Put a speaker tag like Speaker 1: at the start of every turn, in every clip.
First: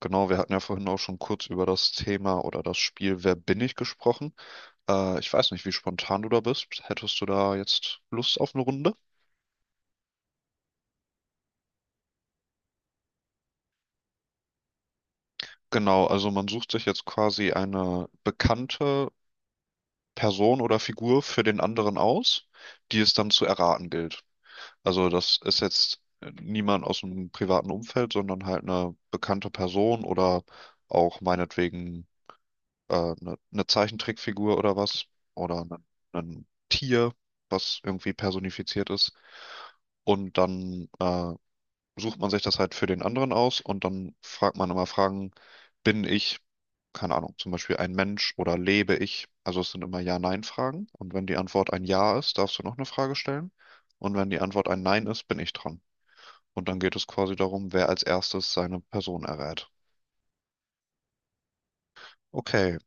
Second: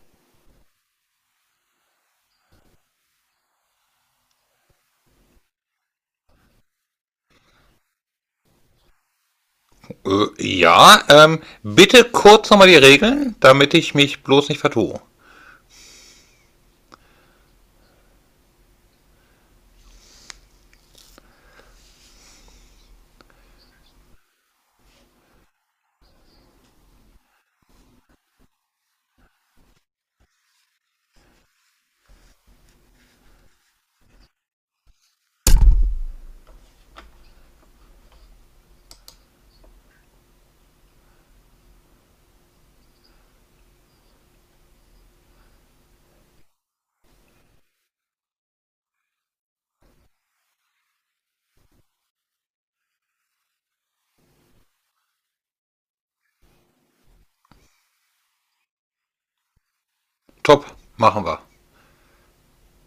Speaker 1: Genau, wir hatten ja vorhin auch schon kurz über das Thema oder das Spiel Wer bin ich gesprochen. Ich weiß nicht, wie spontan du da bist. Hättest du da jetzt Lust auf eine Runde?
Speaker 2: Ja, bitte kurz nochmal die Regeln, damit ich mich bloß nicht vertue.
Speaker 1: Genau, also man sucht sich jetzt quasi eine bekannte Person oder Figur für den anderen aus, die es dann zu erraten gilt. Also das ist jetzt niemand aus dem privaten Umfeld, sondern halt eine bekannte Person oder auch meinetwegen eine Zeichentrickfigur oder was oder ein Tier, was irgendwie personifiziert ist. Und dann sucht man sich das halt für den anderen aus und dann fragt man immer Fragen, bin ich, keine Ahnung, zum Beispiel ein Mensch oder lebe ich? Also es sind immer Ja-Nein-Fragen. Und wenn die Antwort ein Ja ist, darfst du noch eine Frage stellen. Und wenn die Antwort ein Nein ist, bin ich dran. Und dann geht es quasi darum, wer als erstes seine Person errät.
Speaker 2: Top, machen wir.
Speaker 1: Okay.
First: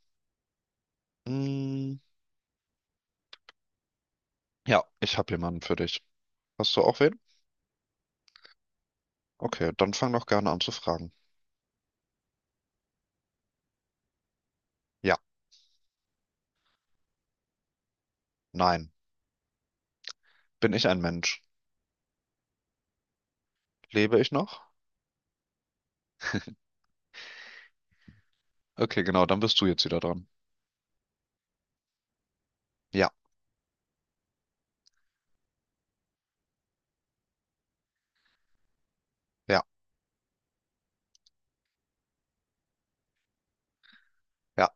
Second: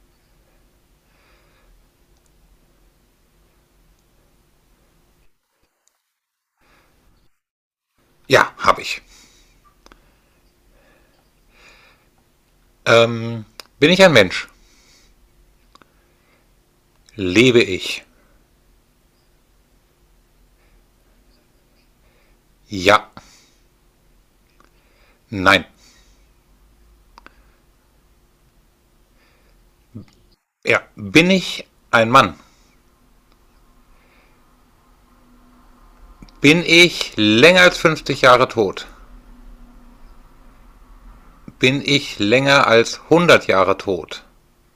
Speaker 1: Mm, ja, ich habe jemanden für dich. Hast du auch wen?
Speaker 2: Ja, habe ich.
Speaker 1: Okay, dann fang doch gerne an zu fragen.
Speaker 2: Ähm, bin ich ein Mensch?
Speaker 1: Ja,
Speaker 2: Lebe ich?
Speaker 1: nein. Bin ich ein Mensch?
Speaker 2: Ja.
Speaker 1: Lebe ich noch?
Speaker 2: Nein.
Speaker 1: Okay, genau, dann bist du jetzt wieder dran.
Speaker 2: Ja. Bin ich ein Mann?
Speaker 1: Ja,
Speaker 2: Bin ich länger als 50 Jahre tot?
Speaker 1: ja,
Speaker 2: Bin ich länger als 100 Jahre tot?
Speaker 1: ja,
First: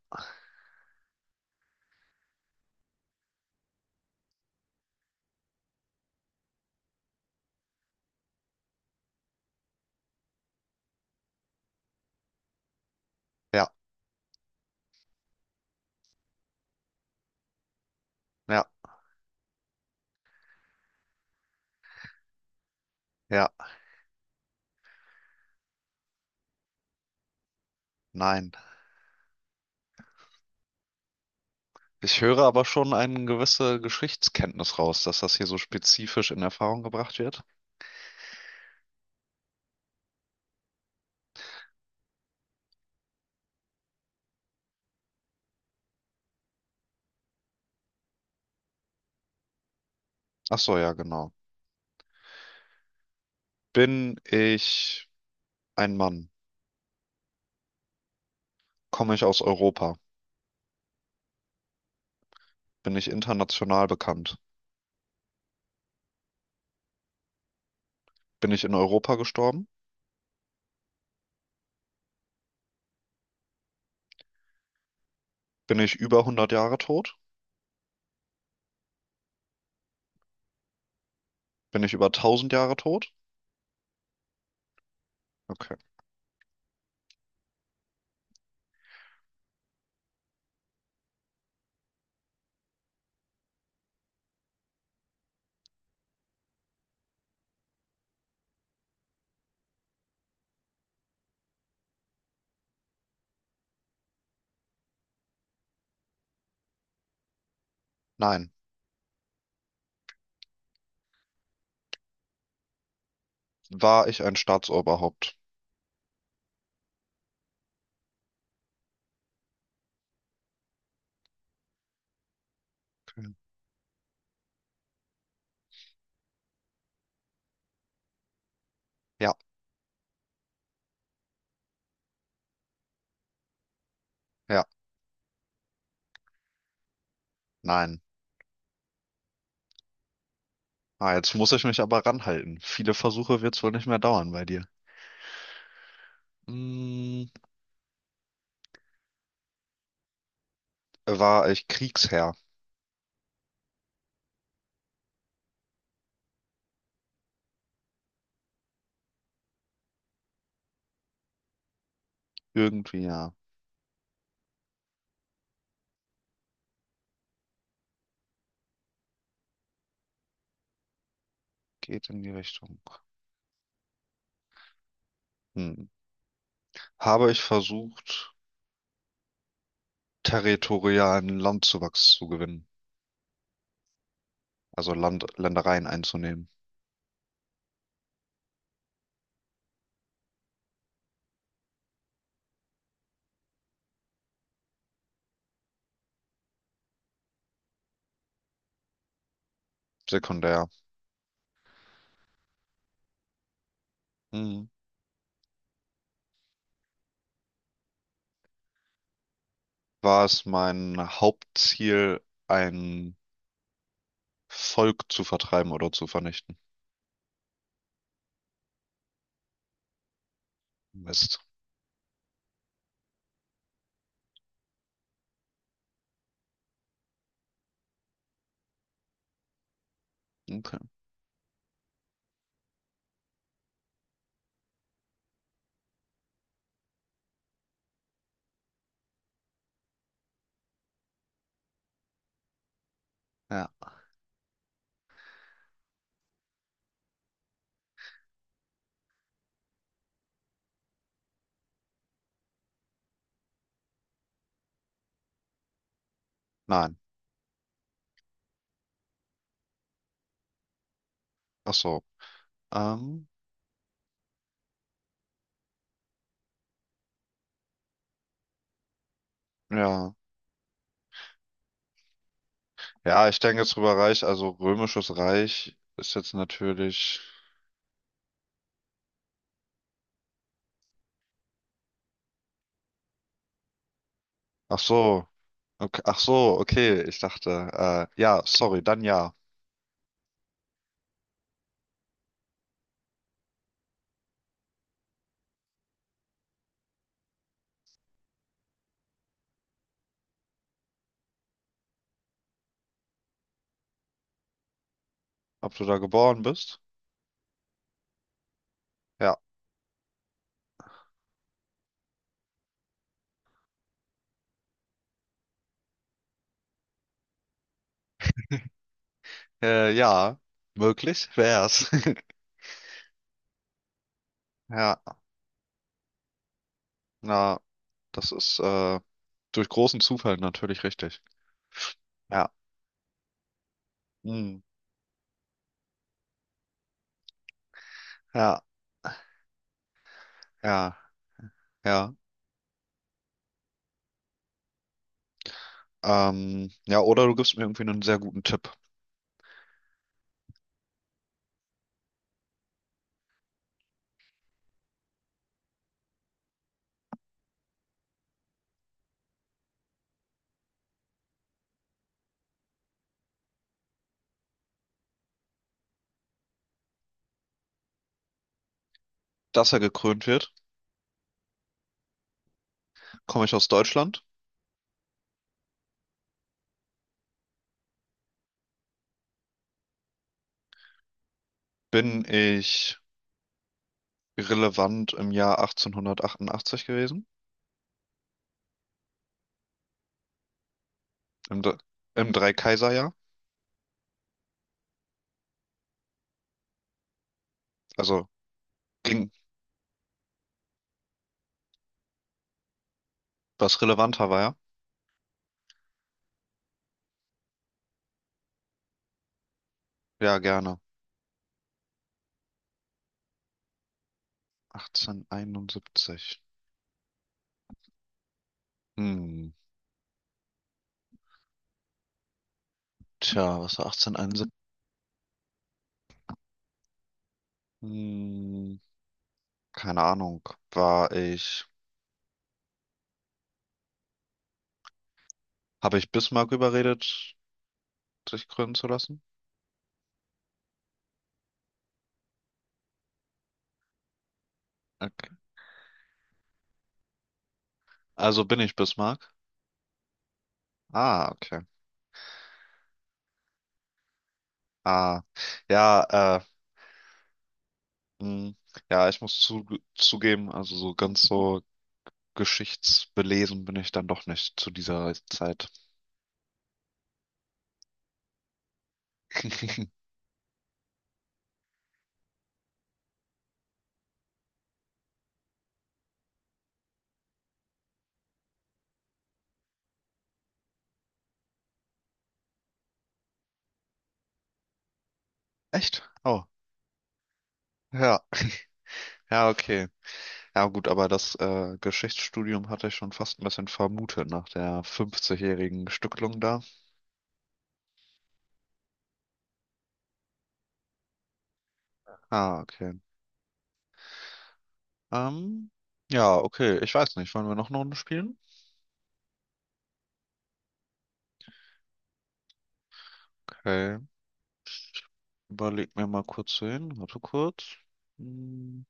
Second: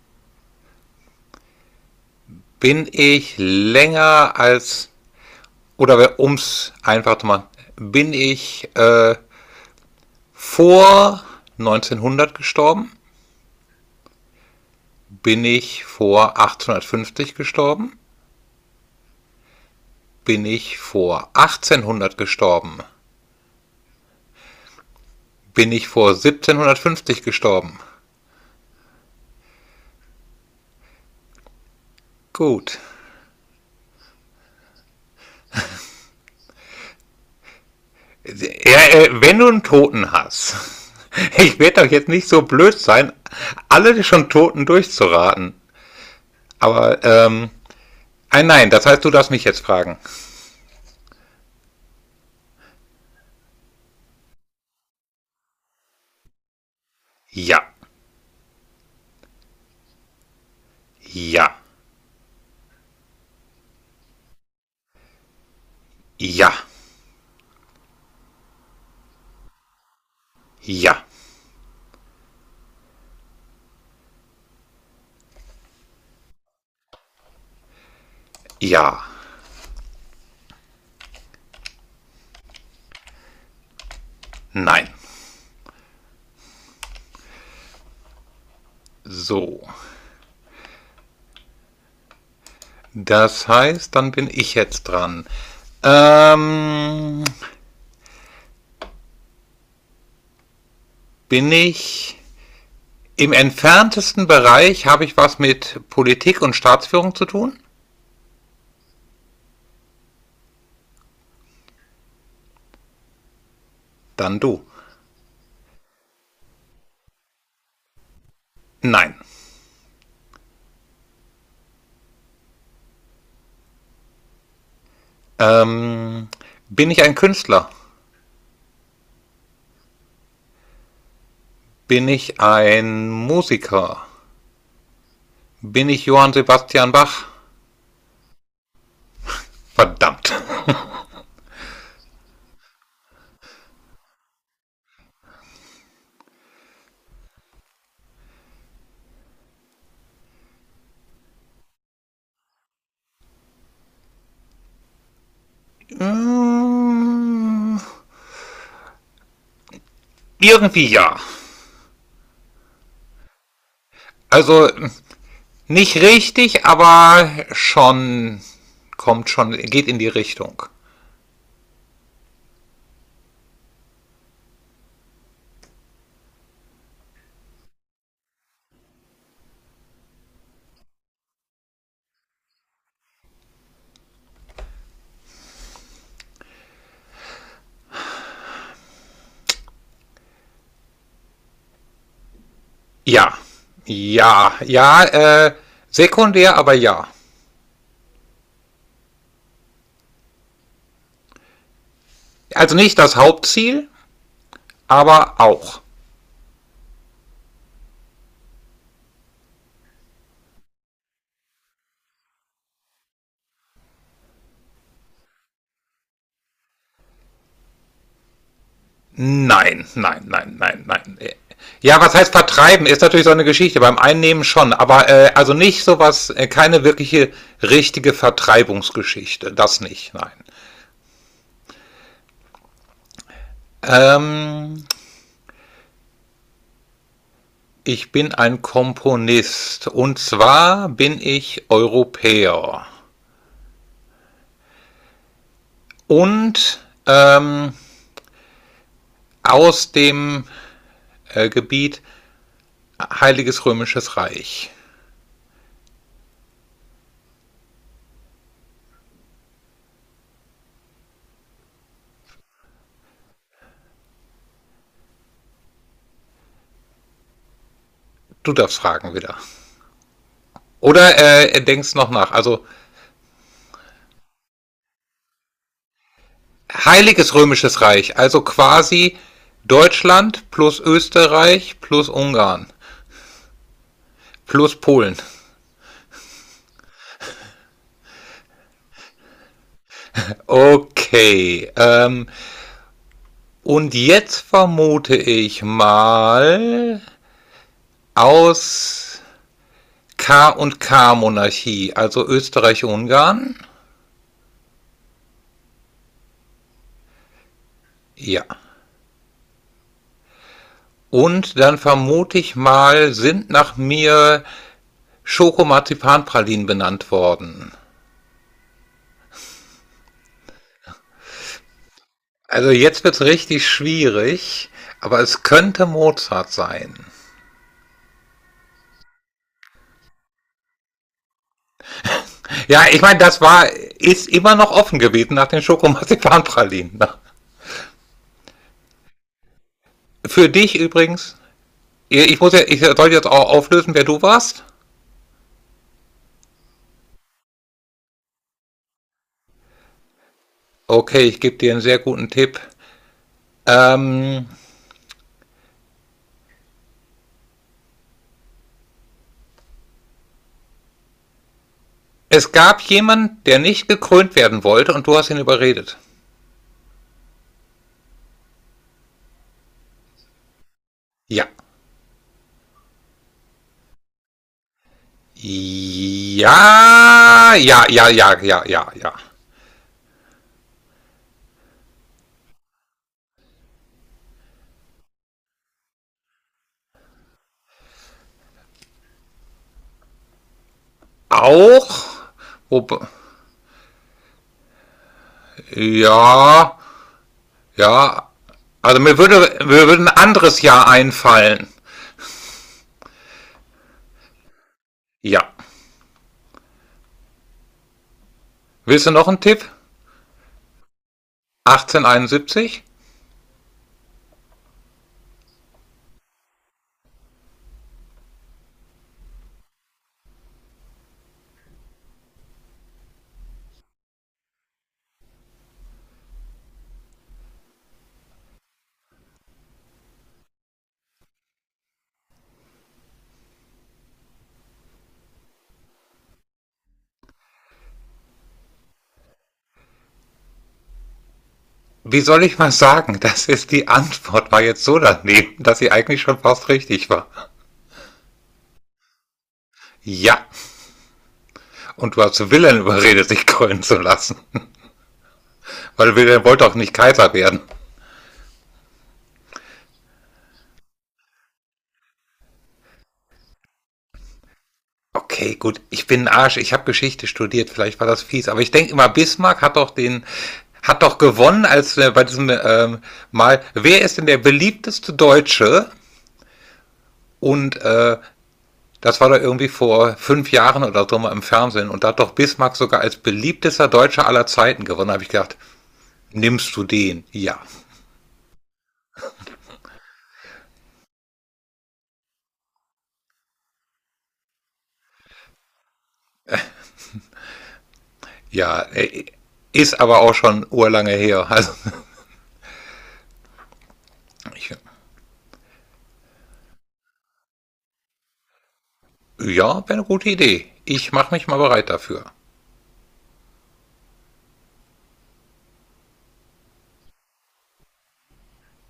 Speaker 2: Bin ich länger als, oder ums einfach zu machen, bin ich vor 1900 gestorben?
Speaker 1: ja,
Speaker 2: Bin ich vor 1850 gestorben?
Speaker 1: ja,
Speaker 2: Bin ich vor 1800 gestorben?
Speaker 1: ja,
Speaker 2: Bin ich vor 1750 gestorben?
Speaker 1: nein. Ich höre aber
Speaker 2: Gut.
Speaker 1: schon eine gewisse Geschichtskenntnis raus, dass das hier so spezifisch in Erfahrung gebracht wird.
Speaker 2: Ja, wenn du einen Toten hast, ich werde doch jetzt nicht so blöd sein, alle schon Toten durchzuraten. Aber, nein, nein, das heißt, du darfst mich jetzt fragen.
Speaker 1: Ach so, ja, genau. Bin ich ein Mann?
Speaker 2: Ja,
Speaker 1: Komme ich aus Europa?
Speaker 2: ja,
Speaker 1: Bin ich international bekannt?
Speaker 2: ja,
Speaker 1: Bin ich in Europa gestorben?
Speaker 2: ja,
Speaker 1: Bin ich über 100 Jahre tot?
Speaker 2: ja,
Speaker 1: Bin ich über 1000 Jahre tot?
Speaker 2: nein.
Speaker 1: Okay.
Speaker 2: So. Das heißt, dann bin ich jetzt dran. Ähm, bin ich im entferntesten Bereich, habe ich was mit Politik und Staatsführung zu tun?
Speaker 1: Nein. War ich ein
Speaker 2: Dann du.
Speaker 1: Staatsoberhaupt?
Speaker 2: Nein.
Speaker 1: Okay.
Speaker 2: Ähm, bin ich ein Künstler?
Speaker 1: Ja,
Speaker 2: Bin ich ein Musiker?
Speaker 1: ja,
Speaker 2: Bin ich Johann Sebastian Bach?
Speaker 1: nein.
Speaker 2: Verdammt.
Speaker 1: Ah, jetzt muss ich mich aber ranhalten. Viele Versuche wird es wohl nicht mehr dauern bei dir. Mm, War ich Kriegsherr?
Speaker 2: Ähm, Irgendwie ja.
Speaker 1: Irgendwie ja.
Speaker 2: Also nicht richtig, aber schon kommt schon, geht in die Richtung.
Speaker 1: Geht in die Richtung. Hm. Habe ich versucht, territorialen Landzuwachs zu gewinnen? Also Land, Ländereien einzunehmen.
Speaker 2: Ja, ja, ja, sekundär, aber ja.
Speaker 1: Sekundär.
Speaker 2: Also nicht das Hauptziel,
Speaker 1: Hm.
Speaker 2: aber auch.
Speaker 1: War es mein Hauptziel, ein Volk zu vertreiben oder zu vernichten?
Speaker 2: Nein, nein, nein, nein, nein. Äh,
Speaker 1: Mist.
Speaker 2: Ja, was heißt vertreiben? Ist natürlich so eine Geschichte, beim Einnehmen schon, aber also nicht sowas, keine wirkliche richtige Vertreibungsgeschichte, das nicht, nein.
Speaker 1: Okay.
Speaker 2: Ähm, ich bin ein Komponist und zwar bin ich Europäer
Speaker 1: Ja.
Speaker 2: und aus dem Gebiet Heiliges Römisches Reich.
Speaker 1: Nein. Ach so. Ähm,
Speaker 2: Du darfst fragen wieder.
Speaker 1: ja.
Speaker 2: Oder denkst noch nach. Also
Speaker 1: Ja, ich denke jetzt drüber Reich, also Römisches Reich ist jetzt natürlich.
Speaker 2: Heiliges Römisches Reich, also quasi Deutschland plus Österreich plus Ungarn plus
Speaker 1: Ach
Speaker 2: Polen.
Speaker 1: so, okay, ach so, okay, ich dachte, ja, sorry, dann ja.
Speaker 2: Okay. Und jetzt vermute ich mal aus K und K Monarchie, also Österreich-Ungarn.
Speaker 1: Ob du da geboren bist?
Speaker 2: Ja.
Speaker 1: Ja.
Speaker 2: Und dann vermute ich mal, sind nach mir Schokomarzipanpralinen benannt worden.
Speaker 1: Ja, möglich wär's.
Speaker 2: Also jetzt wird's richtig schwierig,
Speaker 1: Ja,
Speaker 2: aber es könnte Mozart sein.
Speaker 1: na, das ist durch großen Zufall natürlich richtig. Ja.
Speaker 2: Ja, ich meine, das war ist immer
Speaker 1: Hm,
Speaker 2: noch offen gewesen nach den Schokomarzipanpralinen.
Speaker 1: ja,
Speaker 2: Für dich
Speaker 1: ja,
Speaker 2: übrigens,
Speaker 1: ja.
Speaker 2: ich soll jetzt auch auflösen, wer du warst.
Speaker 1: Ja, oder du gibst mir irgendwie einen sehr guten Tipp.
Speaker 2: Okay, ich gebe dir einen sehr guten Tipp. Ähm, es gab jemanden, der nicht gekrönt werden wollte und du hast ihn überredet.
Speaker 1: Dass er gekrönt wird,
Speaker 2: Ja.
Speaker 1: komme ich aus Deutschland,
Speaker 2: Ja, ja, ja, ja, ja, ja, ja.
Speaker 1: bin ich relevant im Jahr 1888 gewesen, im, Dr-
Speaker 2: Auch.
Speaker 1: im
Speaker 2: Wobei-
Speaker 1: Dreikaiserjahr.
Speaker 2: Ja, ja.
Speaker 1: Also
Speaker 2: Also mir
Speaker 1: ging,
Speaker 2: würde, mir würde ein anderes Jahr einfallen.
Speaker 1: was relevanter war, ja?
Speaker 2: Ja. Willst du noch einen Tipp?
Speaker 1: Ja, gerne.
Speaker 2: 1871?
Speaker 1: 1871. Hm, tja, was war 1871? Hm, keine Ahnung. War ich, habe ich Bismarck überredet, sich krönen zu lassen?
Speaker 2: Wie soll ich mal sagen, das ist die Antwort, war jetzt so
Speaker 1: Okay.
Speaker 2: daneben, dass sie eigentlich schon fast richtig war.
Speaker 1: Also bin ich Bismarck?
Speaker 2: Ja,
Speaker 1: Ah, okay.
Speaker 2: und du hast Wilhelm überredet, sich krönen zu lassen.
Speaker 1: Ah, ja,
Speaker 2: Weil
Speaker 1: äh,
Speaker 2: Wilhelm wollte auch nicht Kaiser werden.
Speaker 1: hm, ja, ich muss zugeben, also so ganz so geschichtsbelesen bin ich dann doch nicht zu dieser
Speaker 2: Okay,
Speaker 1: Zeit.
Speaker 2: gut. Ich bin ein Arsch. Ich habe Geschichte studiert. Vielleicht war das fies. Aber ich denke immer, Bismarck hat doch gewonnen als bei diesem Mal. Wer ist denn der beliebteste Deutsche? Und das war doch irgendwie vor 5 Jahren oder so mal im Fernsehen. Und da hat doch Bismarck sogar als beliebtester Deutscher aller Zeiten gewonnen. Da habe ich gedacht,
Speaker 1: Echt? Oh,
Speaker 2: nimmst du den? Ja.
Speaker 1: ja. Ja, okay. Ja, gut, aber das Geschichtsstudium hatte ich schon fast ein bisschen vermutet nach der 50-jährigen Stückelung da.
Speaker 2: Ja. Ist aber auch schon urlange her. Also,
Speaker 1: Ah, okay.
Speaker 2: ich,
Speaker 1: Ähm, ja, okay. Ich weiß nicht. Wollen wir noch eine Runde spielen?
Speaker 2: ja, wäre eine gute Idee. Ich mache mich mal bereit dafür.
Speaker 1: Okay. Überleg mir mal kurz hin. Warte kurz. Hm.